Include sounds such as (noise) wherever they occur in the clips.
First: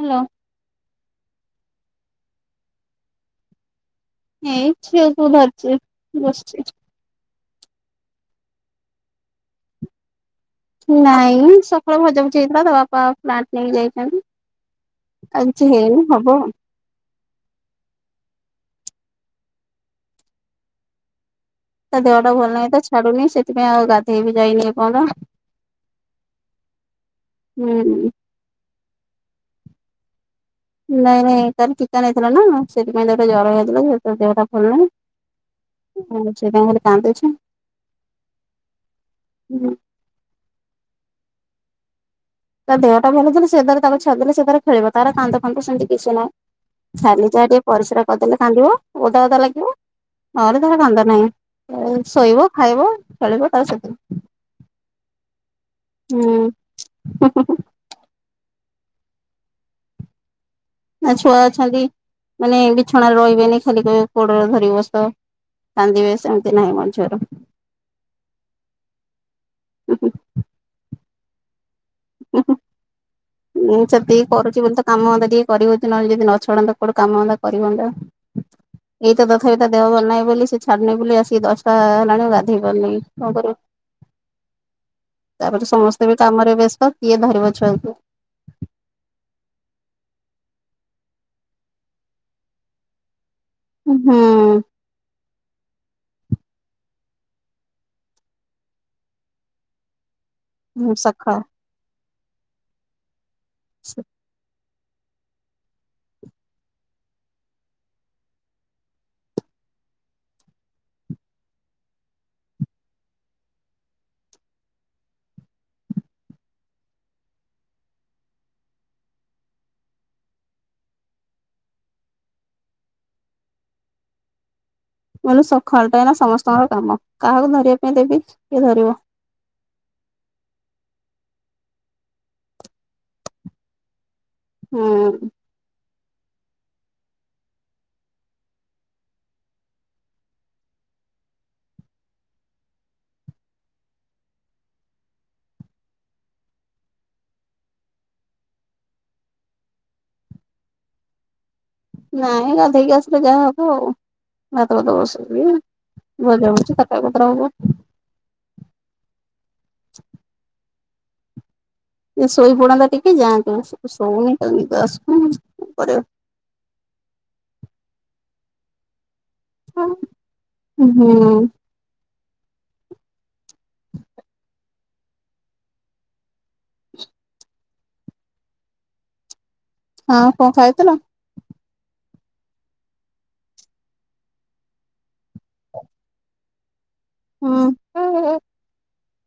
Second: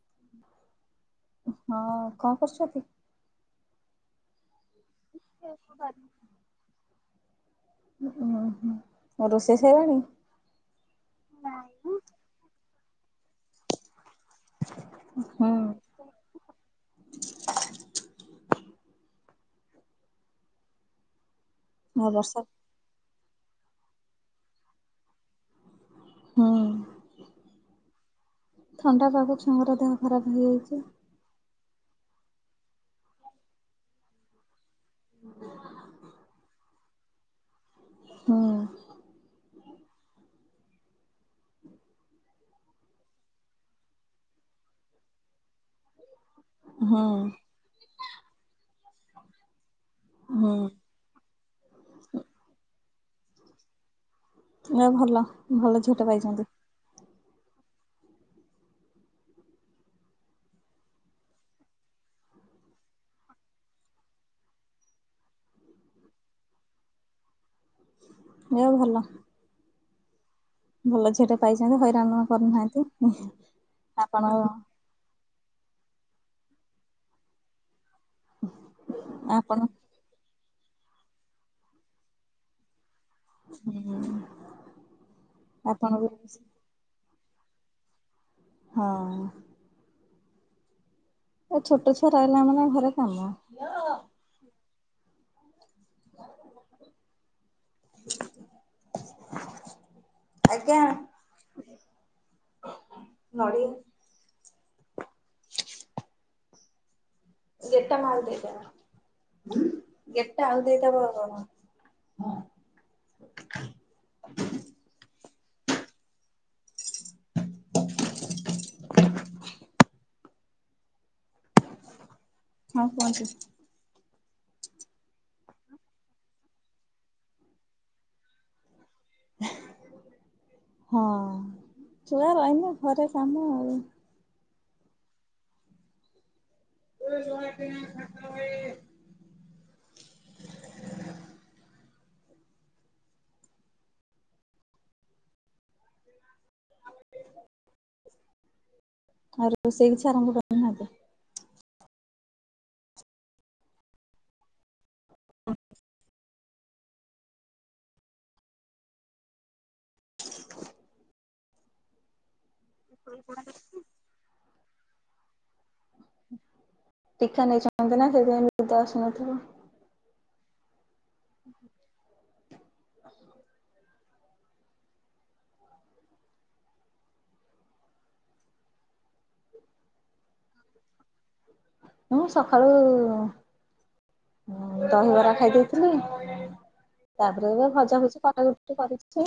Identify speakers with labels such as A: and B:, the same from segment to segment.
A: Hello.
B: ହଁ କଣ କରୁଛନ୍ତି?
A: ଏଇଁ ଝିଅକୁ ଧରିଛି ବସିଛି।
B: ଉଁ ହ ଆଉ ରୋଷେଇ ସରିଲାଣି।
A: ନାଇଁ ସକାଳୁ ଭଜାକୁୁ ଯାଇଥିଲା ତ ବାପା ଫ୍ଲାଟ ନେଇକି ଯାଇଛନ୍ତି।
B: ହୁଁ
A: ଆଜି ହେଇନି ହବ ଆଉ। ତା
B: ଆଉ
A: ଦେହ ଟା
B: ବର୍ଷା
A: ଭଲ ନାହିଁ ତ ଛାଡୁନି ସେଥିପାଇଁ ଆଉ ଗାଧେଇବି ଯାଇନିପଣ।
B: ହୁଁ
A: ହୁଁ।
B: ଥଣ୍ଡା ପାବକୁ ଛୁଆଙ୍କର ଦେହ ଖରାପ ହେଇଯାଇଛି।
A: ନାଇଁ ନାଇଁ ତାର ଠିକା ନଥିଲା ନା ସେଥିପାଇତାକୁ ଜର ହେଇଥିଲା ସେ ଦେହଟା ଭଲଣି। ଆଛା ଝିଅଟା ଖାଲି କାନ୍ଦୁଛି।
B: ହୁଁ ହୁଁ (inaudible)
A: ତା ଦେହଟା ଭଲ ଥିଲା ସେରେ ତାକୁ ଛାଦଲେ ସେଥି ଖଳିବ ତାର କାନ୍ଦ ଫାନ୍ ସେମତି କିଛି ନାହିଁ।
B: ହୁଁ
A: ଖାଲି ଯାହା ଟିକେ ପରିସ୍ରା କରିଦେଲେ କାନ୍ଦିବ ଓଦା ଓଦା ଲାଗିବ।
B: ହୁଁ
A: ନହେଲେ ତାର କାନ୍ଦ ନାହିଁ ଶୋଇବ ଖାଇବ ଖେଳିବ ତାର
B: ଏ ଭଲ ଭଲ ଝିଅଟା ପାଇଛନ୍ତି।
A: ଓ ହୋ। ନା ଛୁଆ ଅଛନ୍ତି ମାନେ ବିଛଣାରେ ରହିବେନି ଖାଲି କହିବେ କୋଡରେ ଧର ବସ କାନ୍ଦିବେ ସେମିତି ନାହିଁ (unintelligible)
B: ଦେ ଭଲ
A: ହୁଁ ହୁଁ।
B: ଭଲ ଝିଅଟେ ପାଇଛନ୍ତି ହଇରାଣ କରୁନାହାନ୍ତି।
A: ହଁ
B: ଆପଣ
A: ସେତିକି କରୁଚି ବୋଲି ତ କାମ ଧନ୍ଦା ଟିକେ କରିହୋଉଚି ନହଲେ ଯଦି ନଛଡନ୍ତା କୋଉଠି କାମ ଧନ୍ଦା କରିବ? ଏଇତ
B: ଆପଣ
A: ତଥାପି ତା ଦେହ ପାର ନାହିଁ ବୋଲି ସେ ଛାଡୁନି ବୋଲି ଆସିକି ଦଶଟା ହେଲାଣି ଗାଧେଇ ପାରନି।
B: ହୁଁ
A: ତାପରେ ସମସ୍ତେ ବି କାମରେ ବ୍ୟସ୍ତ କିଏ ଧରିବ ଛୁଆଙ୍କୁ।
B: ହଁ। ଏ ଛୋଟ ଛୁଆ ରହିଲା ମାନ ଘରେ କାମ
A: ହୁଁ।
B: ଆଜ୍ଞା
A: ହୁଁ ସକାଳ
B: କି
A: ସ
B: ଗେଟା ମା ଆଉକୁ ଦେଇଦବା ଗେଟା ଆଉ ଦେଇଦବ ଆଉ କଣ ହଁ କୁହନ୍ତୁ?
A: ମୁ ସକାଳ ଟା ଏ ନା ସମସ୍ତଙ୍କର କାମ କାହାକୁ ଧରିବା ପାଇଁ ଦେବି କିଏ ଧରିବ।
B: ହଁ ଛୁଆ ରହିଲେ ଘରେ କମ୍ କାମ।
A: ହୁଁ।
B: ଜ ଖାତା ବହି ଆଉ ରୋଷେଇ କିଛି ଆରମ୍ଭ କରିନାହା?
A: ନାଇଁ ଗାଧେଇକି ଆସିଲେ ଯାହା ହବ ଆଉ ଭାତ ଫାତ ବସେଇବି। ଭଜା (unintelligible) ତକରି ପତ୍ର ହେବ। ଶୋଇପଡ଼ନ୍ତା ଟିକେ ଯାଆନ୍ତୁ ଶୋଉନି ତ ନିଦ ଆସୁନି।
B: ଟୀକା ନେଇନ୍ତି ନା ସେଥିପାଇଁ ନିଦ ଆସୁନଥିବ।
A: ହଁ ହୁଁ। ହଁ କଣ ଖାଇଥିଲ?
B: ମୁଁ ସକାଳୁ ହ ଦହିବରା ଖାଇ ଦେଇେଇଥିଲି। ତାପରେ
A: ହୁଁ
B: ଏବେ ଭଜା ଭଜି କଟା କୁଟି କରିଛି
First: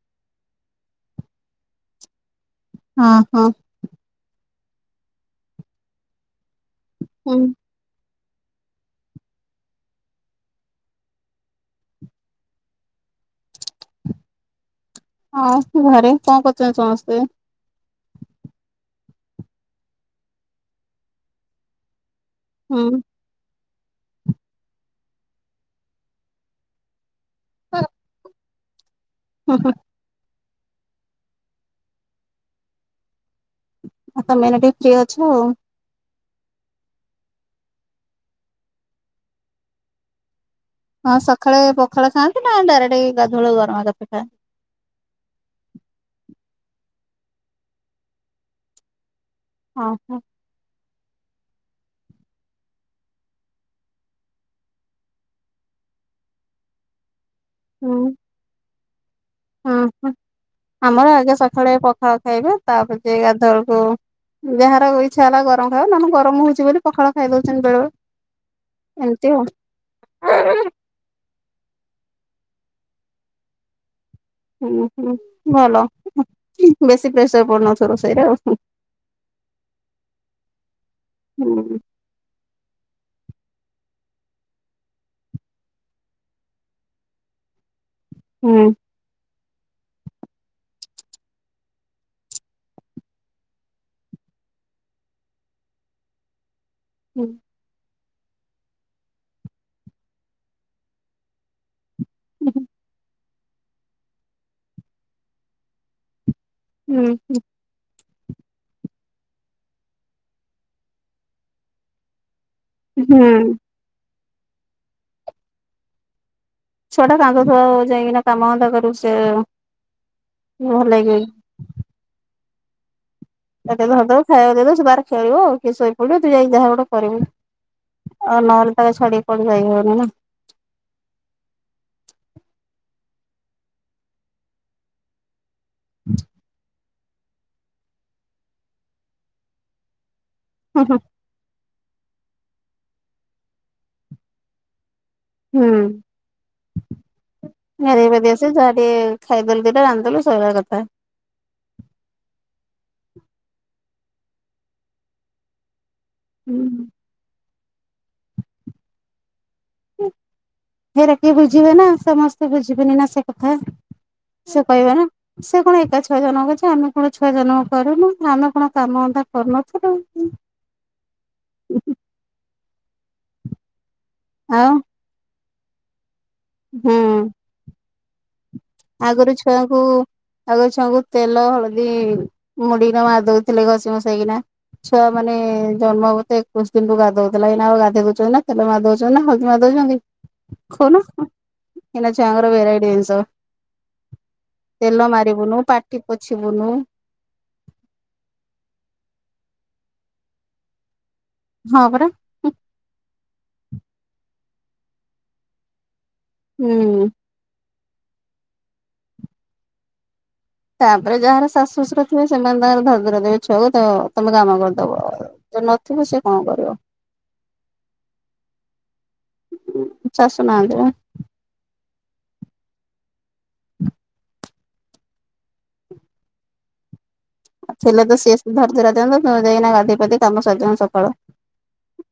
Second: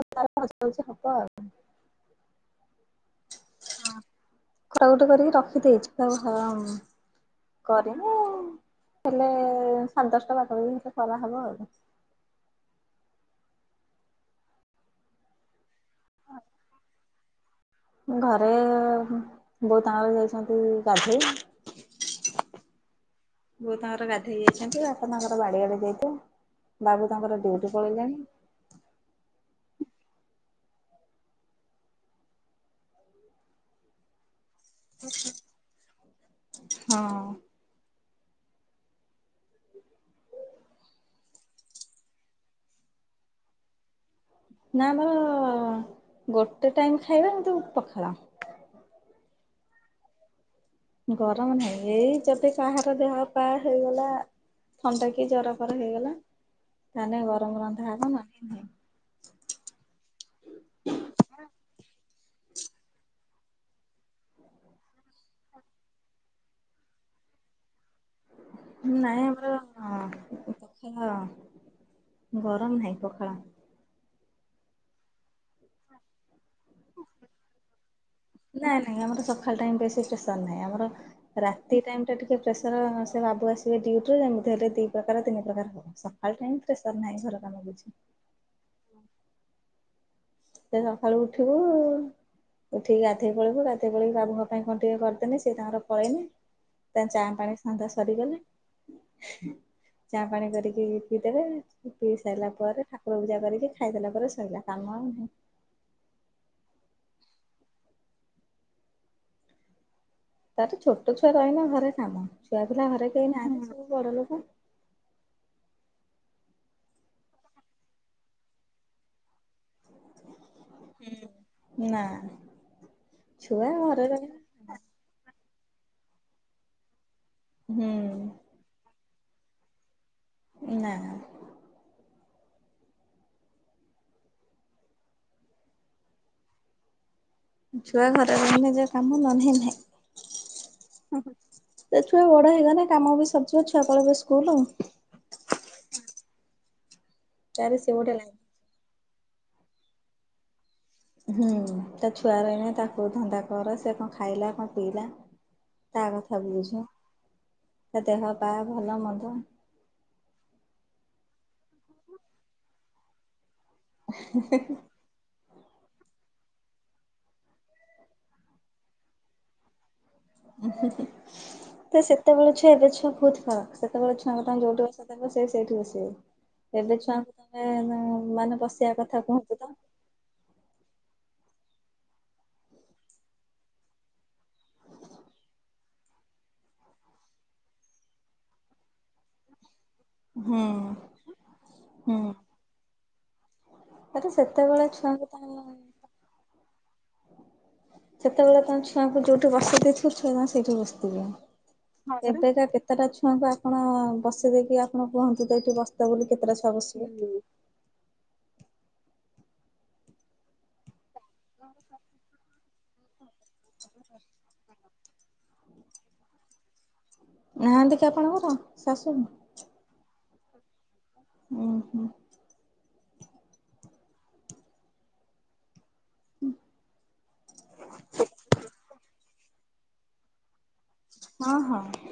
B: ଭଜା (inaudible) ଭଜି ହବ ଆଉ।
A: ହଁ ହଁ।
B: ହଁ କଟାକୁଟ କରିକି ରଖିଦେଇଛି। (unintelligible)
A: ହୁଁ।
B: କରିନୁ ହେଲେ ସାଢ଼େ ଦଶଟା ପାଖା ପାଖି ହେଲେ କରା ହେବ ଆଉ।
A: ହଁ ଘରେ କଣ କରୁଛନ୍ତି ସମସ୍ତେ?
B: ଘରେ ବୋଉ ତାଙ୍କର ଯାଇଛନ୍ତି ଗାଧୋଇ।
A: ହଁ।
B: ବୋଉ ତାଙ୍କର ଗାଧେଇ ଯାଇଛନ୍ତି ବାପା ତାଙ୍କର ବାଡ଼ିଆଡେ ଯାଇଥିଲେ ବାବୁ ତାଙ୍କର ଡ୍ୟୁଟି ପଳେଇଲୋଣି।
A: ହୁଁ ହୁଁ। (unintelligible) ଆଉ
B: ହଁ।
A: ହଁ ସକାଳେ ପଖାଳ ଖାଆନ୍ତି? ନା ଡାଇରେକ୍ଟ ଏଇ ଗାଧୁଳକୁ ଗରମ ଭାତ ଖାଆ
B: ନା ମ ଗୋଟେ ଟାଇମ୍ ଖାଇବା କିନ୍ତୁ ପଖାଳ।
A: ଓ ହୋ।
B: ଗରମ ନାହିଁ ଏଇ ଯଦି କାହାର ଦେହ ପା ହେଇଗଲା ଥଣ୍ଡା କି ଜର ଫର ହେଇଗଲା ତାନେ ଗରମ ରନ୍ଧା ହବ ନ ଅ ନେ ନାହିଁ।
A: ହୁଁ ହଁ ଆମର ଆଗେ ସକାଳେ ପଖାଳ ଖାଇବେ ତାପରେ ଯାଇ ଗାଧୁଆଳକୁ ଯାହାର ଇଚ୍ଛା ହେଲା ଗରମ ଖାଇବା ନହେଲେ ଗରମ ହଉଛି ବୋଲି ପଖାଳ ଖାଇ ଦଉଛନ୍ତି ବେଳେବେଳେ। ଏମିତି ଆଉ।
B: ନାଇଁ ଆମର ହଁ ଗରମ ନାହିଁ ପଖାଳ।
A: ହୁଁ ହୁଁ ଭଲ ବେଶୀ ପ୍ରେସର ପଡୁନଥିବ ରୋଷେଇରେ ଆଉ।
B: ନାଇଁ ନାଇଁ ଆମର ସକାଳ ଟାଇମ ବେଶୀ ପ୍ରେସର୍ ନାହିଁ ଆମର
A: ହୁଁ
B: ରାତି ଟାଇମ ଟିକେ ପ୍ରେସର ସେ ବାବୁ ଆସିବେ ଡି୍ୟୁଟିରୁ ଯେମତି ହେଲେ ଦୁଇ ପ୍ରକାର ତିନି ପ୍ରକାର ହେବ। ସକାଳ ଟାଇମ ଫ୍ରେସର ନାହିଁ ଘର କାମ କିଛି।
A: ହୁଁ।
B: ସେ ସକାଳୁ ଉଠିବୁ ଉଠିକି ଗାଧେଇ ପଲେଇବୁ ଗାଧୋଇ ପଳେଇ ବାବୁଙ୍କ ପାଇଁ କଣ୍ ଟିକେ କରିଦେନେ ସିଏ ତାଙ୍କର ପଳେଇବେ। ତା ଚା
A: ହୁଁ
B: ପାଣି ଧନ୍ଧା ସରିଗଲେ ଚା ପାଣି କରିକି ପିଇଦେବେ। ପିଇ ସାରିଲା ପରେ ଠାକୁର ପୂଜା କରିକି ଖାଇଦେଲା ପରେ ଶୋଇଲା କାମ ଆଉ ନାହିଁ।
A: ଉ ହୁଁ।
B: ତାର ଛୋଟ ଛୁଆ ରହିଲ ଘରେ କାମ ଛୁଆ ପିଲା ଘରେ କେହି
A: ହୁଁ।
B: ନାହାନ୍ତି ସବୁ ବଡ ଲୋକ।
A: ଛୁଆଟା କାନ୍ଦୁ ଥିବ ଆଉ ଯାଇକିନା କାମ ଧନ୍ଦା କରିବୁ ସେ ଭଲ ଲାଗିବ କି?
B: ନାଇ।
A: ତତେ ଯାହା ଦେବ ଖାଇବାକୁ ଦେଇଦବ ସେ ତାର ଖେଳିବ ଆଉ ଟିକେ ଶୋଇ ପଡିବ ତୁ ଯାଇକି ଯାହା ଗୋଟେ କରିବୁ।
B: ହୁଁ
A: ଆଉ ନହେଲେ ତା ଛଡେଇ ପଡି ପାରିବନି ନା?
B: ନାଁ ନା।
A: ହୁଁ
B: ଛୁଆ ଘର ନିଜର କାମ ନହନେ ନାଇ।
A: ହୁଁ ହୁଁ।
B: ଓହୋ ସେ ଛୁଆ ବଡ ହେଇଗଲେ କାମ ବି ସରିଯିବ ଛୁଆ ପଳେଇବେ ସ୍କୁଲ ଆଉ।
A: ହଁ
B: ତାର ସେ
A: ଗାଧେଇ
B: ଗୋଟେ
A: ପାଧେଇ
B: ଲାଇନ
A: ଆସି ଯାହା ଟିକେ ଖାଇଦେଲେ ଦିଟା ବାନ୍ଧିଦେଲେ ସୋଇବା କଥା।
B: ହୁଁ ତା ଛୁଆ ରହିନେ ତାକୁ ଧନ୍ଦା କର ସେ କଣ ଖାଇଲା କଣ ପିଇଲା। ତା କଥା ବୁଝୁ ତା ଦେହ ପା ଭଲ ମନ୍ଦ
A: ଫେର କି ବୁଝିବେ ନା ସମସ୍ତେ ବୁଝିବେନି ନା ସେ କଥା। ସେ କହିବ ନା ସେ କଣ ଏକା ଛୁଆ ଜନମ କରିଚିଛି ଆମେ କଣ ଛୁଅ ଜଣ କରୁନୁ ଆମେ କଣ କାମ ଅନ୍ଧା କରୁନଥିଲୁ।
B: ହୁୁଁ ତ ସେତେବେଳେ ଛୁଆ ଏବେ ଛୁଆ ବହୁତ ଫରକ ସେତେବେଳେ ଛୁଆଙ୍କୁ
A: ଆଉ
B: ଯୋଉଠି ସେ ସେଇଠି ବସିବ
A: ହୁଁ
B: ଏବେ ଛୁଆଙ୍କୁ ତମେ ମାନେ ବସ
A: ଆଗରୁ ଛୁଆଙ୍କୁ ଆଗ ଛୁଆଙ୍କୁ ତେଲ ହଳଦୀ ମୁଡିିକିନା ମାରି ଦଉଥିଲେ ଘଷି ଘୂସା କିନା। ଛୁଆ ମାନେ ଜନ୍ମ ହେ ଏକୋଇଶ ଦିନକୁୁ ଗାଧଉଥିଲା ଏଇନା ଆଉ ଗାଧୋଇ ଦଉଛନ୍ତି ନା ତେଲ ମାରିଦଉଛନ୍ତି ନା ହଳଦୀ ମାରିଦଉଛନ୍ତି।
B: ହୁଁ
A: କହୁନ ଏଇ ନାକ ଛୁଆଙ୍କର ଭେରାଇଟି ଜିନିଷ।
B: ଆରେ ସେତେବେଳେ
A: ତେଲ
B: ଛୁଆଙ୍କୁ
A: ମାରିବୁନୁ
B: ତାହନେ
A: ପାଟି ପୋଛିବୁନୁ
B: ସେତେବେଳେ ତାଙ୍କ ଛୁଆଙ୍କୁ ଯୋଉଠି ବସେଇ ଦେଇଥିବେ ଛୁଆ ମାନେ ସେଇଠି ବସିଥିବେ।
A: ହଁ ପରା।
B: ଏବେକା କେତେଟା ଛୁଆଙ୍କୁ ଆପଣ ବସେଇ ଦେଇକି ଆପଣ କୁହନ୍ତୁ ତଇଠି ବସ୍ତା ବୋଳିକ। କେତେଟା ଛୁଆ
A: ହୁଁ।
B: ବସିବେ।
A: ତାପରେ ଯାହାର ଶାଶୁ ଶ୍ୱଶୁରଥିବ ସେମାନେ ତାଙ୍କର ଧରି ଧୁରା ଦେବେ ଛୁଆକୁ ତମେ କାମ କରିଦବ। ଯିଏ ନଥିବ ସେ କଣ କରିବ।
B: ନାହାନ୍ତି କି ଆପଣଙ୍କର ଶାଶୁ?
A: ଶାଶୁ ନାହାନ୍ତିପା
B: ଉ ହୁଁ। ହୁଁ।
A: ଆଉ ଥିଲେ ତ ସିଏ ଧରି ଧୂରା ଦିଅନ୍ତେ ତମେ ଯାଇକିନା ଗାଧୋଇ ପାଧୋଇ କାମ ସାରି ଦିଆନ୍ତ୍ ସକାଳ
B: ହଁ ହଁ।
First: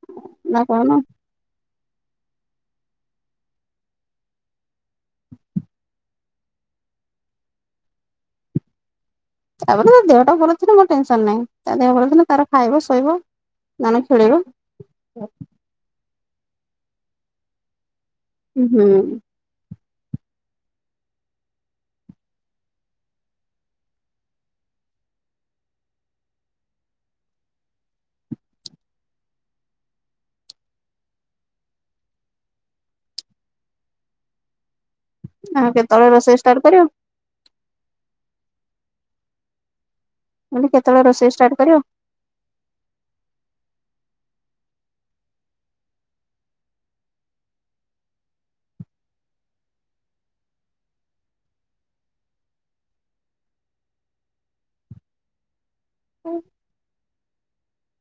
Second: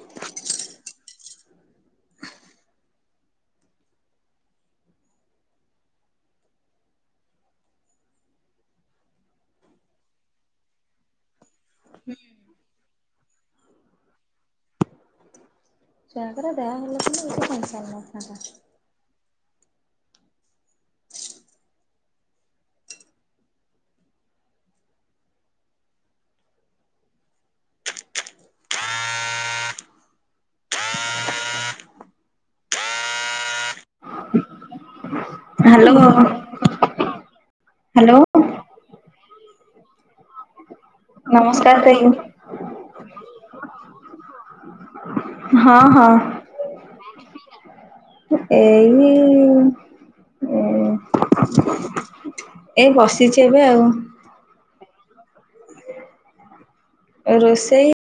A: ନା କଣ? ତାପରେ ଦେହଟା ଭଲ ଥିଲା ମୋର ଟେନସନ ନାହିଁ ତା ଦେହ ଭଲ ଥିଲା ତାର ଖାଇବ ଶୋଇବ ନ ହେଲେ ଖେଳିବ।
B: ସେୟା ପରା ଦେହ ଭଲ ଥିଲେ ଗୋଟେ ଟେନସନ୍ ନାହିଁ କାହାର
A: ହୁଁ
B: (inaudible)
A: ଆଉ
B: ହ୍ୟାଲୋ
A: କେତେବେଳେ ରୋଷେଇ ଷ୍ଟାର୍ଟ କରିବ?
B: ହ୍ୟାଲୋ
A: ହେଲେ କେତେବେଳେ ରୋଷେଇ ଷ୍ଟାର୍ଟ
B: ନମସ୍କାର
A: କରିବ?
B: ଦେଇ। ହଁ ହଁ ଏଇ ଉଉଁ ଏ ବସିଛି ଏବେ ଆଉ।
A: ଆଉ
B: ରୋଷେଇ